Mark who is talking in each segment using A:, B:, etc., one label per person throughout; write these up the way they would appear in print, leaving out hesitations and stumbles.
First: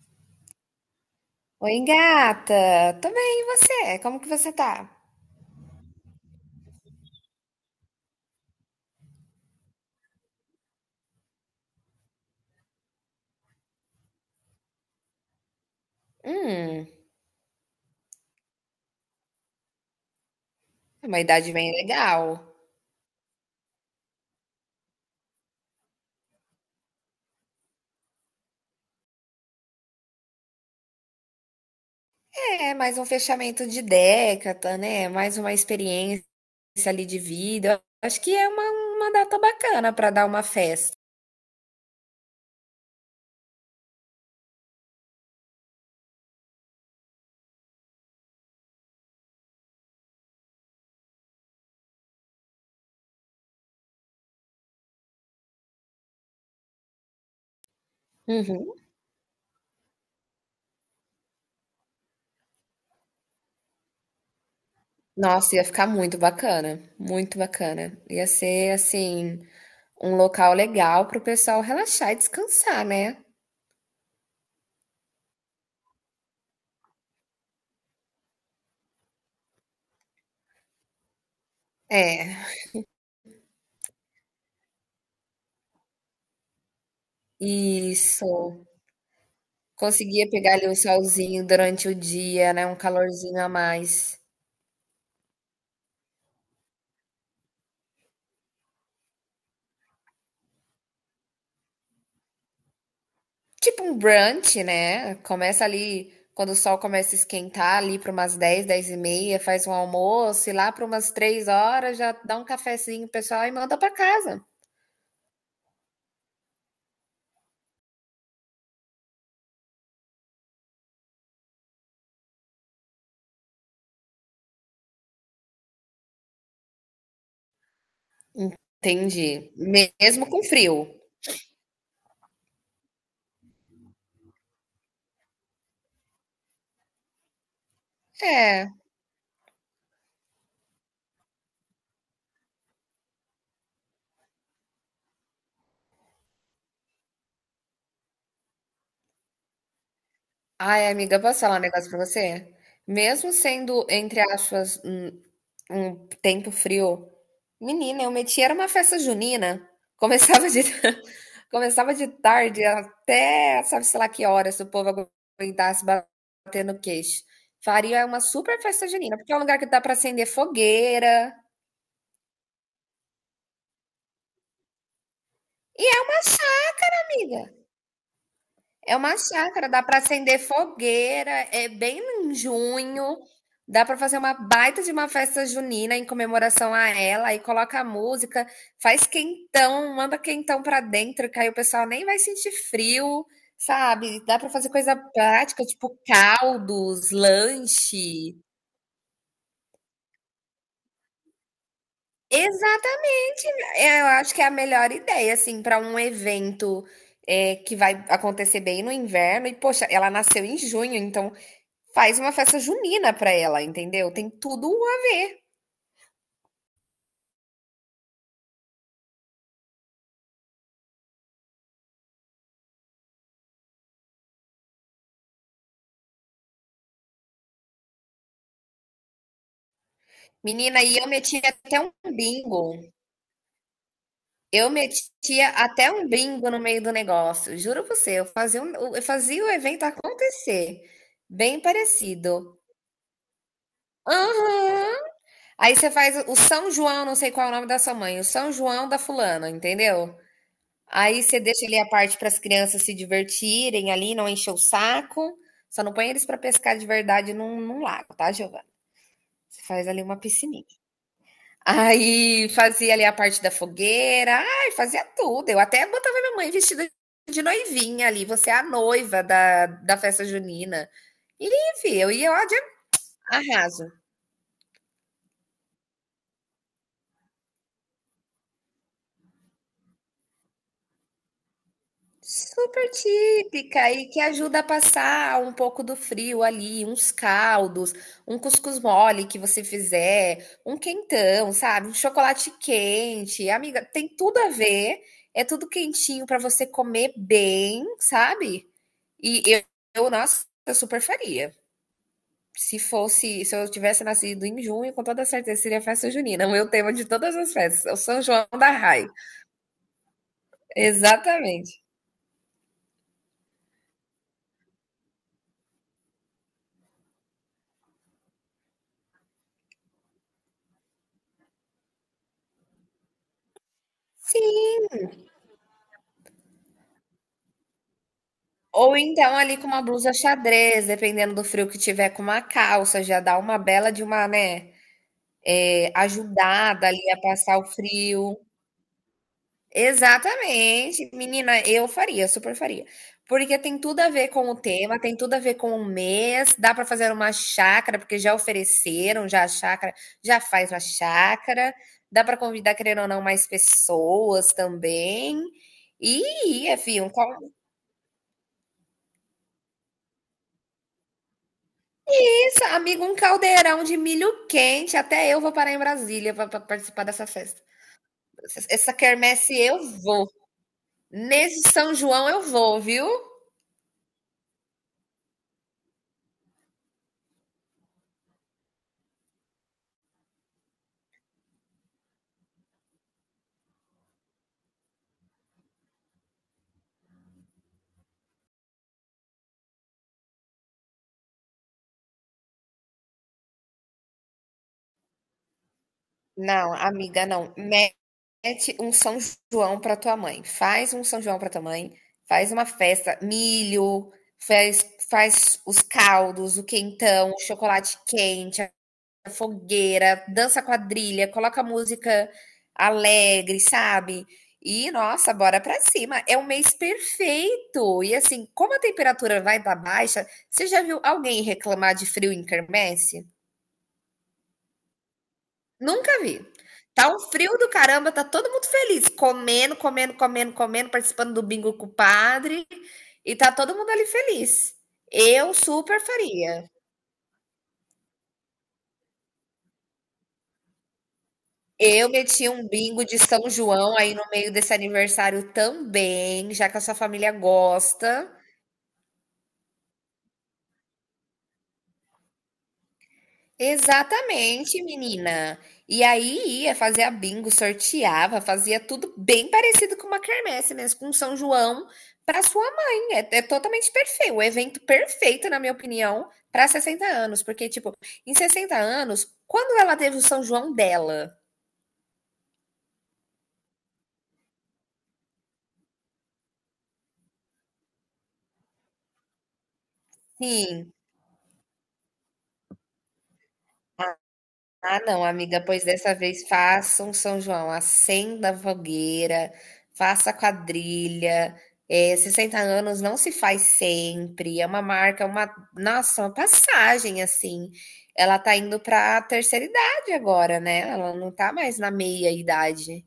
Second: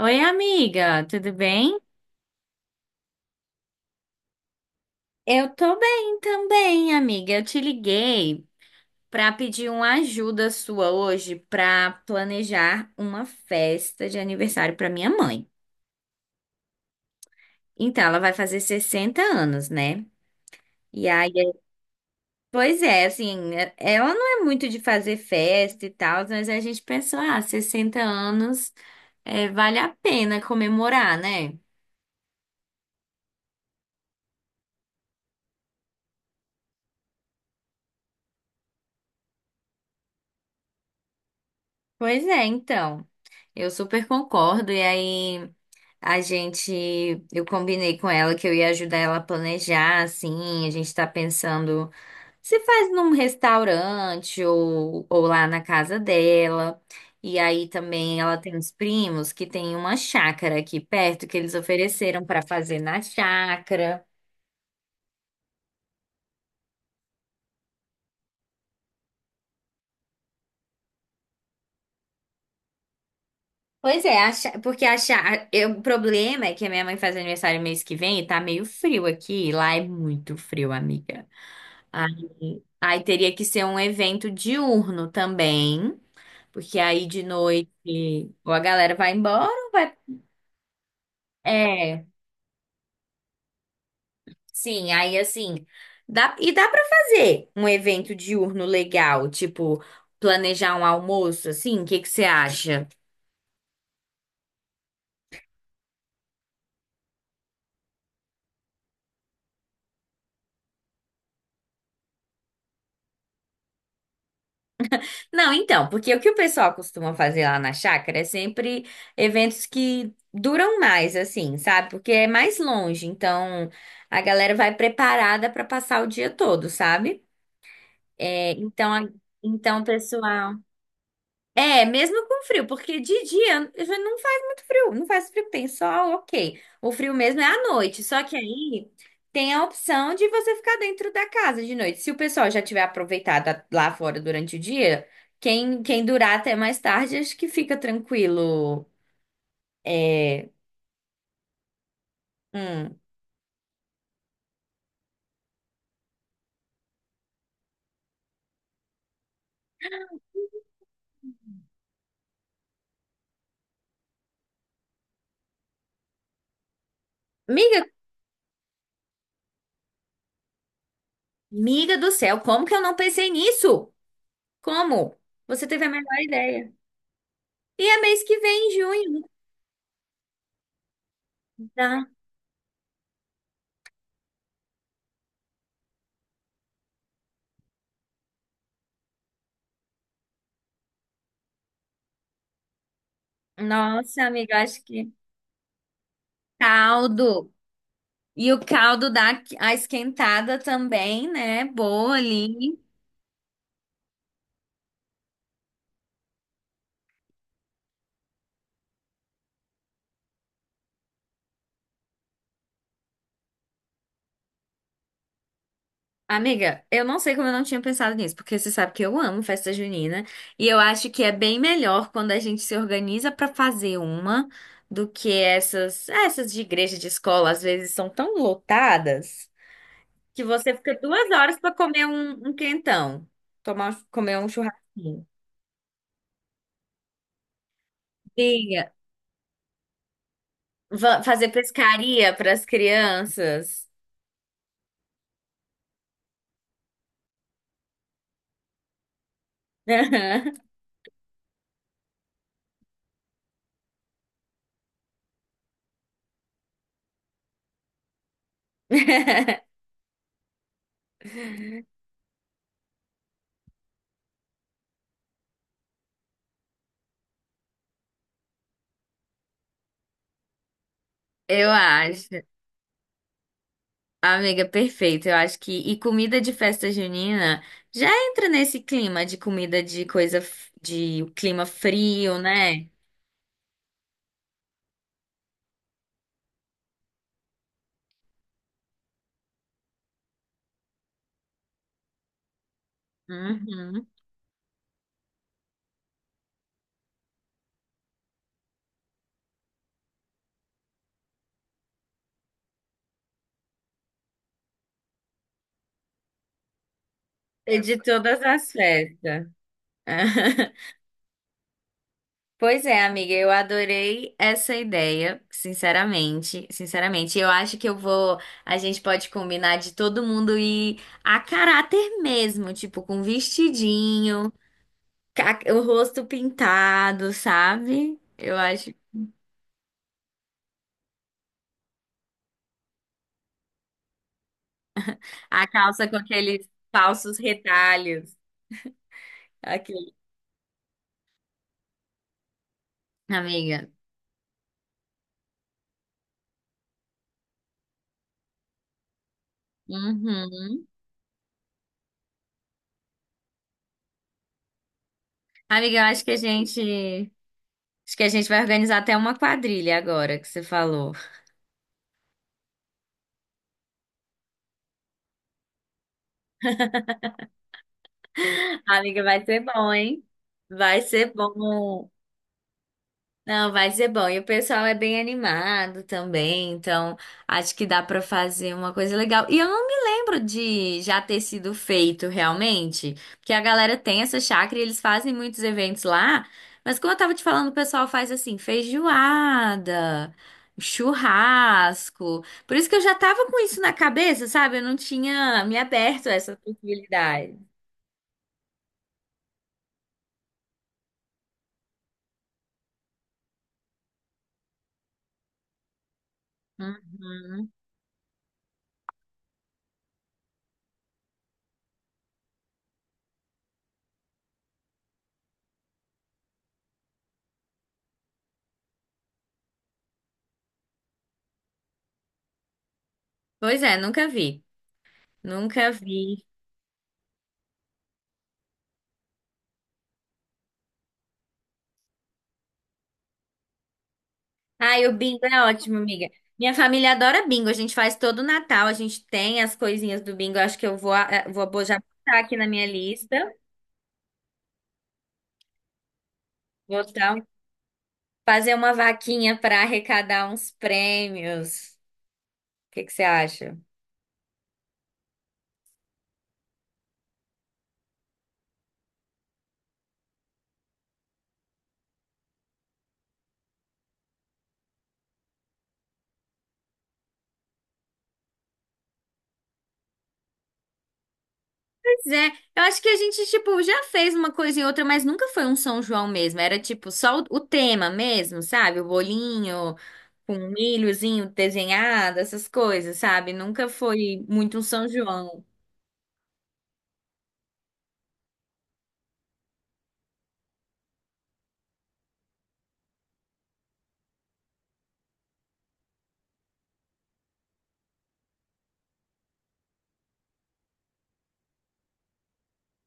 A: Oi, amiga, tudo
B: Oi,
A: bem?
B: gata. Tô bem, e você? Como que você tá?
A: Eu tô bem também, amiga. Eu te liguei pra pedir uma ajuda sua hoje pra planejar uma festa de aniversário pra minha mãe.
B: Hum,
A: Então, ela vai fazer 60 anos, né?
B: é
A: E
B: uma
A: aí,
B: idade
A: é-
B: bem legal.
A: pois é, assim, ela não é muito de fazer festa e tal, mas a gente pensou, ah, 60 anos, é, vale a pena comemorar, né?
B: É, mais um fechamento de década, né? Mais uma experiência ali de vida. Eu acho que é uma data bacana pra dar uma festa.
A: Pois é, então. Eu super concordo. E aí. A gente, eu combinei com ela que eu ia ajudar ela a planejar, assim, a gente tá pensando se faz num restaurante ou lá na casa dela. E aí também ela tem uns
B: Uhum.
A: primos que tem uma chácara aqui perto que eles ofereceram pra fazer na chácara.
B: Nossa, ia ficar muito bacana, muito bacana. Ia ser, assim, um local legal pro pessoal relaxar e descansar, né?
A: Pois é, a chá- porque a chá- eu- o problema é que a minha mãe faz aniversário mês que vem e tá meio frio aqui, e lá é muito frio, amiga.
B: É,
A: Aí teria que ser um evento diurno também. Porque aí de noite ou a
B: isso.
A: galera vai embora, ou vai.
B: Conseguia pegar ali um solzinho durante o
A: É,
B: dia, né? Um calorzinho a mais.
A: sim, aí assim. E dá pra fazer um evento diurno legal, tipo, planejar um almoço, assim, o que que você acha?
B: Tipo um brunch, né? Começa ali, quando o sol começa a esquentar, ali para umas 10, 10 e meia, faz um almoço e lá para umas 3 horas já dá um cafezinho pro pessoal e manda para casa.
A: Não, então, porque o que o pessoal costuma fazer lá na chácara é sempre eventos que duram mais, assim, sabe? Porque é mais longe, então a galera vai preparada pra passar o dia todo, sabe? É, então, a-
B: Entendi.
A: então,
B: Mesmo com
A: pessoal.
B: frio.
A: É, mesmo com frio, porque de dia já não faz muito frio, não faz frio, tem sol, ok. O frio mesmo é à noite, só que
B: É.
A: aí tem a opção de você ficar dentro da casa de noite. Se o pessoal já tiver aproveitado lá fora durante o dia, quem durar até mais tarde, acho que fica tranquilo. É,
B: Ai, amiga, posso falar um negócio para você?
A: hum.
B: Mesmo sendo, entre aspas, um tempo frio, menina, eu metia, era uma festa junina. Começava de. Começava de tarde até sabe-se lá que horas, se o povo aguentasse bater no queixo.
A: Miga,
B: Faria uma super festa junina, porque é um lugar que dá para acender fogueira.
A: miga do céu, como que eu não pensei nisso? Como? Você
B: E
A: teve a
B: é
A: melhor
B: uma chá,
A: ideia.
B: amiga.
A: E é mês que vem, em
B: É uma
A: junho,
B: chácara, dá para acender fogueira, é bem
A: tá?
B: em junho, dá para fazer uma baita de uma festa junina em comemoração a ela, aí coloca a música, faz quentão, manda quentão para dentro, que aí o pessoal nem vai sentir frio,
A: Nossa,
B: sabe? Dá para
A: amiga,
B: fazer
A: acho
B: coisa
A: que
B: prática, tipo caldos,
A: caldo.
B: lanche.
A: E o caldo dá a esquentada também, né? Boa ali.
B: Exatamente, é, eu acho que é a melhor ideia, assim, para um evento é, que vai acontecer bem no inverno. E, poxa, ela nasceu em junho, então faz uma festa junina pra ela, entendeu? Tem tudo a ver.
A: Amiga, eu não sei como eu não tinha pensado nisso, porque você sabe que eu amo festa junina e eu acho que é bem melhor quando a gente se organiza pra fazer uma do que essas de igreja de escola, às vezes são tão lotadas que você
B: Menina,
A: fica
B: e eu
A: duas
B: metia
A: horas pra
B: até um
A: comer um
B: bingo.
A: quentão, comer um
B: Eu
A: churrasquinho.
B: metia até um bingo no meio do negócio. Juro pra você,
A: Amiga,
B: eu fazia o evento acontecer.
A: fazer
B: Bem
A: pescaria
B: parecido.
A: pras crianças.
B: Aham. Aí você faz o São João, não sei qual é o nome da sua mãe, o São João da fulana, entendeu? Aí você deixa ali a parte para as crianças se divertirem ali, não encher o saco. Só não põe eles para pescar de verdade num lago, tá, Giovana? Você faz ali uma piscininha. Aí fazia ali a parte da fogueira, ai, fazia tudo. Eu até botava minha mãe vestida de noivinha ali, você é a noiva da festa junina. E,
A: Eu
B: enfim, eu
A: acho.
B: ia lá de arraso.
A: Amiga, perfeito. Eu acho que. E comida de festa junina já entra nesse clima de comida de coisa. De clima frio, né?
B: Super típica e que ajuda a passar um pouco do frio ali, uns caldos, um cuscuz mole que você fizer, um quentão, sabe? Um chocolate quente. Amiga,
A: Uhum.
B: tem tudo a ver. É tudo quentinho para você comer bem, sabe? E nossa, eu super faria. Se fosse, se eu tivesse nascido em junho, com toda certeza seria festa junina, o meu tema de todas as
A: E
B: festas, é
A: de
B: o São
A: todas
B: João da
A: as
B: Rai.
A: festas.
B: Exatamente.
A: Pois é, amiga, eu adorei essa ideia, sinceramente, sinceramente. Eu acho que eu vou, a gente pode combinar de todo mundo ir a caráter mesmo, tipo com vestidinho,
B: Sim.
A: o rosto pintado, sabe? Eu acho.
B: Ou então ali com uma blusa xadrez, dependendo do frio que tiver, com uma calça, já dá uma bela de uma, né,
A: A
B: é,
A: calça com aqueles
B: ajudada ali a
A: falsos
B: passar o
A: retalhos.
B: frio.
A: Aqui,
B: Exatamente. Menina, eu faria, super faria. Porque tem
A: amiga.
B: tudo a ver com o tema, tem tudo a ver com o mês, dá para fazer uma chácara, porque já ofereceram, já a chácara, já faz uma
A: Uhum.
B: chácara, dá para convidar, querendo ou não, mais pessoas também.
A: Amiga, eu acho que a
B: E, é,
A: gente.
B: fi, um cal-
A: Acho que a gente vai organizar até uma quadrilha agora que você falou.
B: isso, amigo, um caldeirão de milho quente. Até eu vou parar em Brasília para participar dessa festa. Essa essa
A: Amiga, vai
B: quermesse
A: ser
B: eu
A: bom, hein?
B: vou.
A: Vai ser
B: Nesse São
A: bom.
B: João eu vou, viu?
A: Não, vai ser bom. E o pessoal é bem animado também, então acho que dá pra fazer uma coisa legal. E eu não me lembro de já ter sido feito realmente, porque a galera tem essa chácara e eles fazem muitos eventos lá, mas como eu tava te falando, o pessoal faz assim, feijoada, churrasco. Por isso que eu já tava com isso na cabeça, sabe? Eu não tinha me aberto a essa
B: Não, amiga, não.
A: possibilidade.
B: Promete um São João para tua mãe. Faz um São João para tua mãe. Faz uma festa, milho, faz, faz os caldos, o quentão, o
A: Uhum.
B: chocolate quente, a fogueira, dança quadrilha, coloca música alegre, sabe? E nossa, bora pra cima. É um mês perfeito. E assim, como a temperatura vai estar baixa, você já viu alguém reclamar de frio em quermesse?
A: Pois é, nunca vi. Nunca
B: Nunca vi.
A: vi.
B: Tá um frio do caramba, tá todo mundo feliz, comendo, comendo, comendo, comendo, participando do bingo com o padre, e tá todo mundo ali feliz.
A: Ai, o bingo
B: Eu
A: é ótimo,
B: super
A: amiga.
B: faria.
A: Minha família adora bingo. A gente faz todo o Natal, a gente tem as coisinhas do bingo. Eu acho que eu vou, eh, vou já
B: Eu
A: botar
B: meti
A: aqui na
B: um
A: minha
B: bingo de
A: lista.
B: São João aí no meio desse aniversário também, já que a sua
A: Vou
B: família
A: tá-
B: gosta.
A: fazer uma vaquinha para arrecadar uns prêmios. O que que você acha?
B: Exatamente, menina. E aí ia, fazia bingo, sorteava, fazia tudo bem parecido com uma quermesse mesmo, com São João para sua mãe. É totalmente perfeito, o evento perfeito, na minha opinião, para 60 anos, porque tipo, em 60 anos, quando ela teve o São João dela?
A: Pois é, eu acho que a gente, tipo, já fez uma coisa e outra, mas nunca foi um São João mesmo. Era, tipo, o tema mesmo, sabe? O bolinho com
B: Sim.
A: milhozinho desenhado, essas coisas, sabe? Nunca foi muito um
B: Ah,
A: São
B: não, amiga,
A: João.
B: pois dessa vez faça um São João, acenda a fogueira, faça a quadrilha. É, 60 anos não se faz sempre, é uma marca, uma, nossa, uma passagem assim. Ela tá indo para a terceira idade agora, né? Ela não tá mais na meia idade.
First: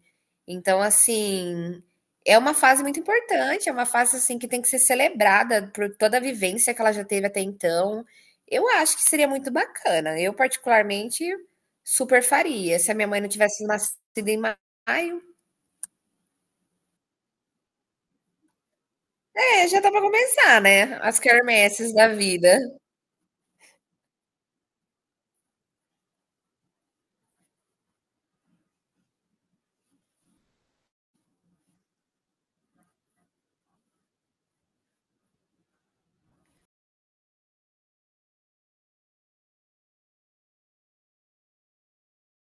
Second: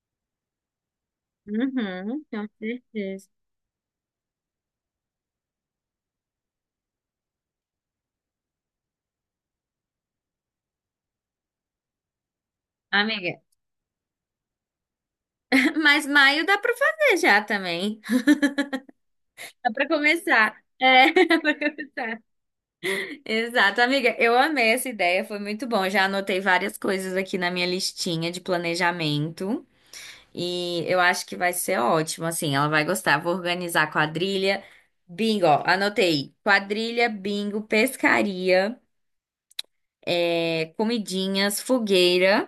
B: Então, assim,
A: Uhum,
B: é
A: com
B: uma fase muito
A: certeza.
B: importante, é uma fase assim que tem que ser celebrada por toda a vivência que ela já teve até então. Eu acho que seria muito bacana. Eu, particularmente, super faria. Se a minha mãe não
A: Amiga,
B: tivesse nascido em maio,
A: mas maio dá para fazer já também.
B: é,
A: Dá
B: já
A: para
B: dá pra
A: começar.
B: começar, né?
A: É,
B: As
A: para
B: quermesses da
A: começar.
B: vida.
A: Exato, amiga, eu amei essa ideia, foi muito bom. Já anotei várias coisas aqui na minha listinha de planejamento e eu acho que vai ser ótimo, assim, ela vai gostar. Vou organizar quadrilha, bingo, ó, anotei. Quadrilha, bingo, pescaria, é, comidinhas, fogueira.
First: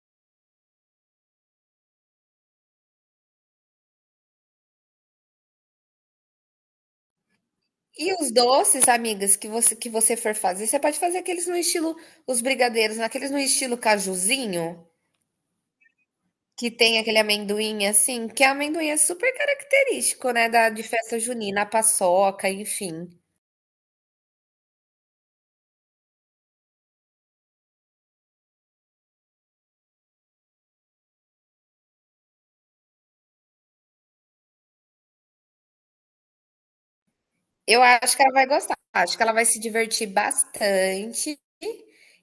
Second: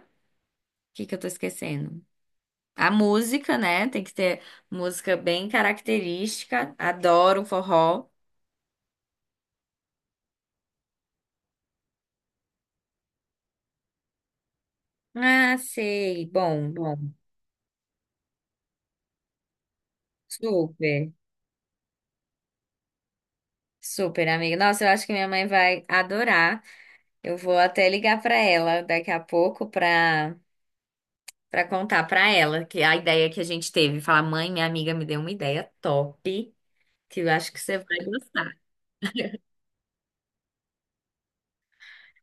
A: O que que eu tô esquecendo? A música, né? Tem que ter música bem característica. Adoro um forró.
B: E os doces, amigas, que que você for fazer, você pode fazer aqueles no estilo, os brigadeiros, naqueles no estilo cajuzinho,
A: Ah, sei. Bom,
B: que tem
A: bom.
B: aquele amendoim assim, que é amendoim é super característico, né, da, de
A: Super,
B: festa junina, a paçoca, enfim.
A: super, amiga. Nossa, eu acho que minha mãe vai adorar. Eu vou até ligar pra ela daqui a pouco pra para contar pra ela que a ideia que a gente teve. Falar, mãe, minha amiga me deu uma ideia top, que eu acho que você
B: Eu
A: vai
B: acho que ela vai
A: gostar.
B: gostar. Acho que ela vai se divertir bastante.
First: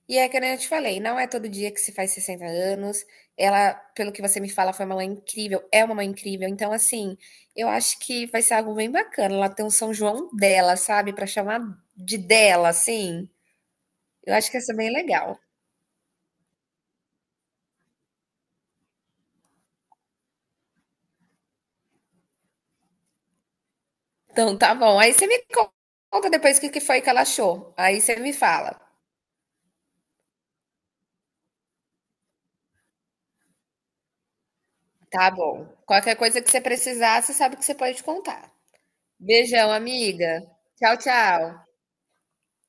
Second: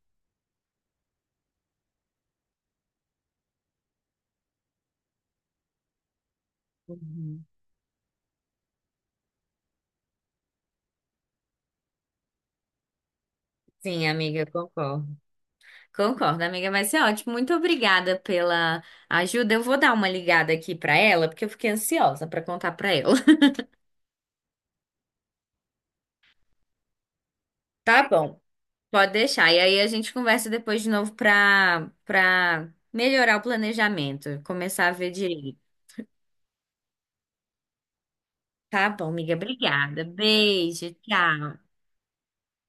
B: E é que nem eu te falei, não é todo dia que se faz 60 anos. Ela, pelo que você me fala, foi uma mãe incrível, é uma mãe incrível. Então, assim,
A: Uhum.
B: eu acho que vai ser algo bem bacana. Ela tem um São João dela, sabe? Pra chamar de dela, assim.
A: Sim,
B: Eu
A: amiga, eu
B: acho que ia ser bem
A: concordo.
B: legal.
A: Concordo, amiga, mas é ótimo. Muito obrigada pela ajuda. Eu vou dar uma ligada aqui pra ela, porque eu fiquei ansiosa pra contar pra ela.
B: Então, tá bom. Aí você me conta depois o que que foi que ela achou. Aí
A: Tá
B: você me
A: bom.
B: fala.
A: Pode deixar. E aí a gente conversa depois de novo pra para melhorar o planejamento, começar a ver
B: Tá
A: direito.
B: bom. Qualquer coisa que você precisar, você sabe que você pode contar.
A: Tá bom, amiga,
B: Beijão,
A: obrigada.
B: amiga.
A: Beijo,
B: Tchau,
A: tchau.
B: tchau.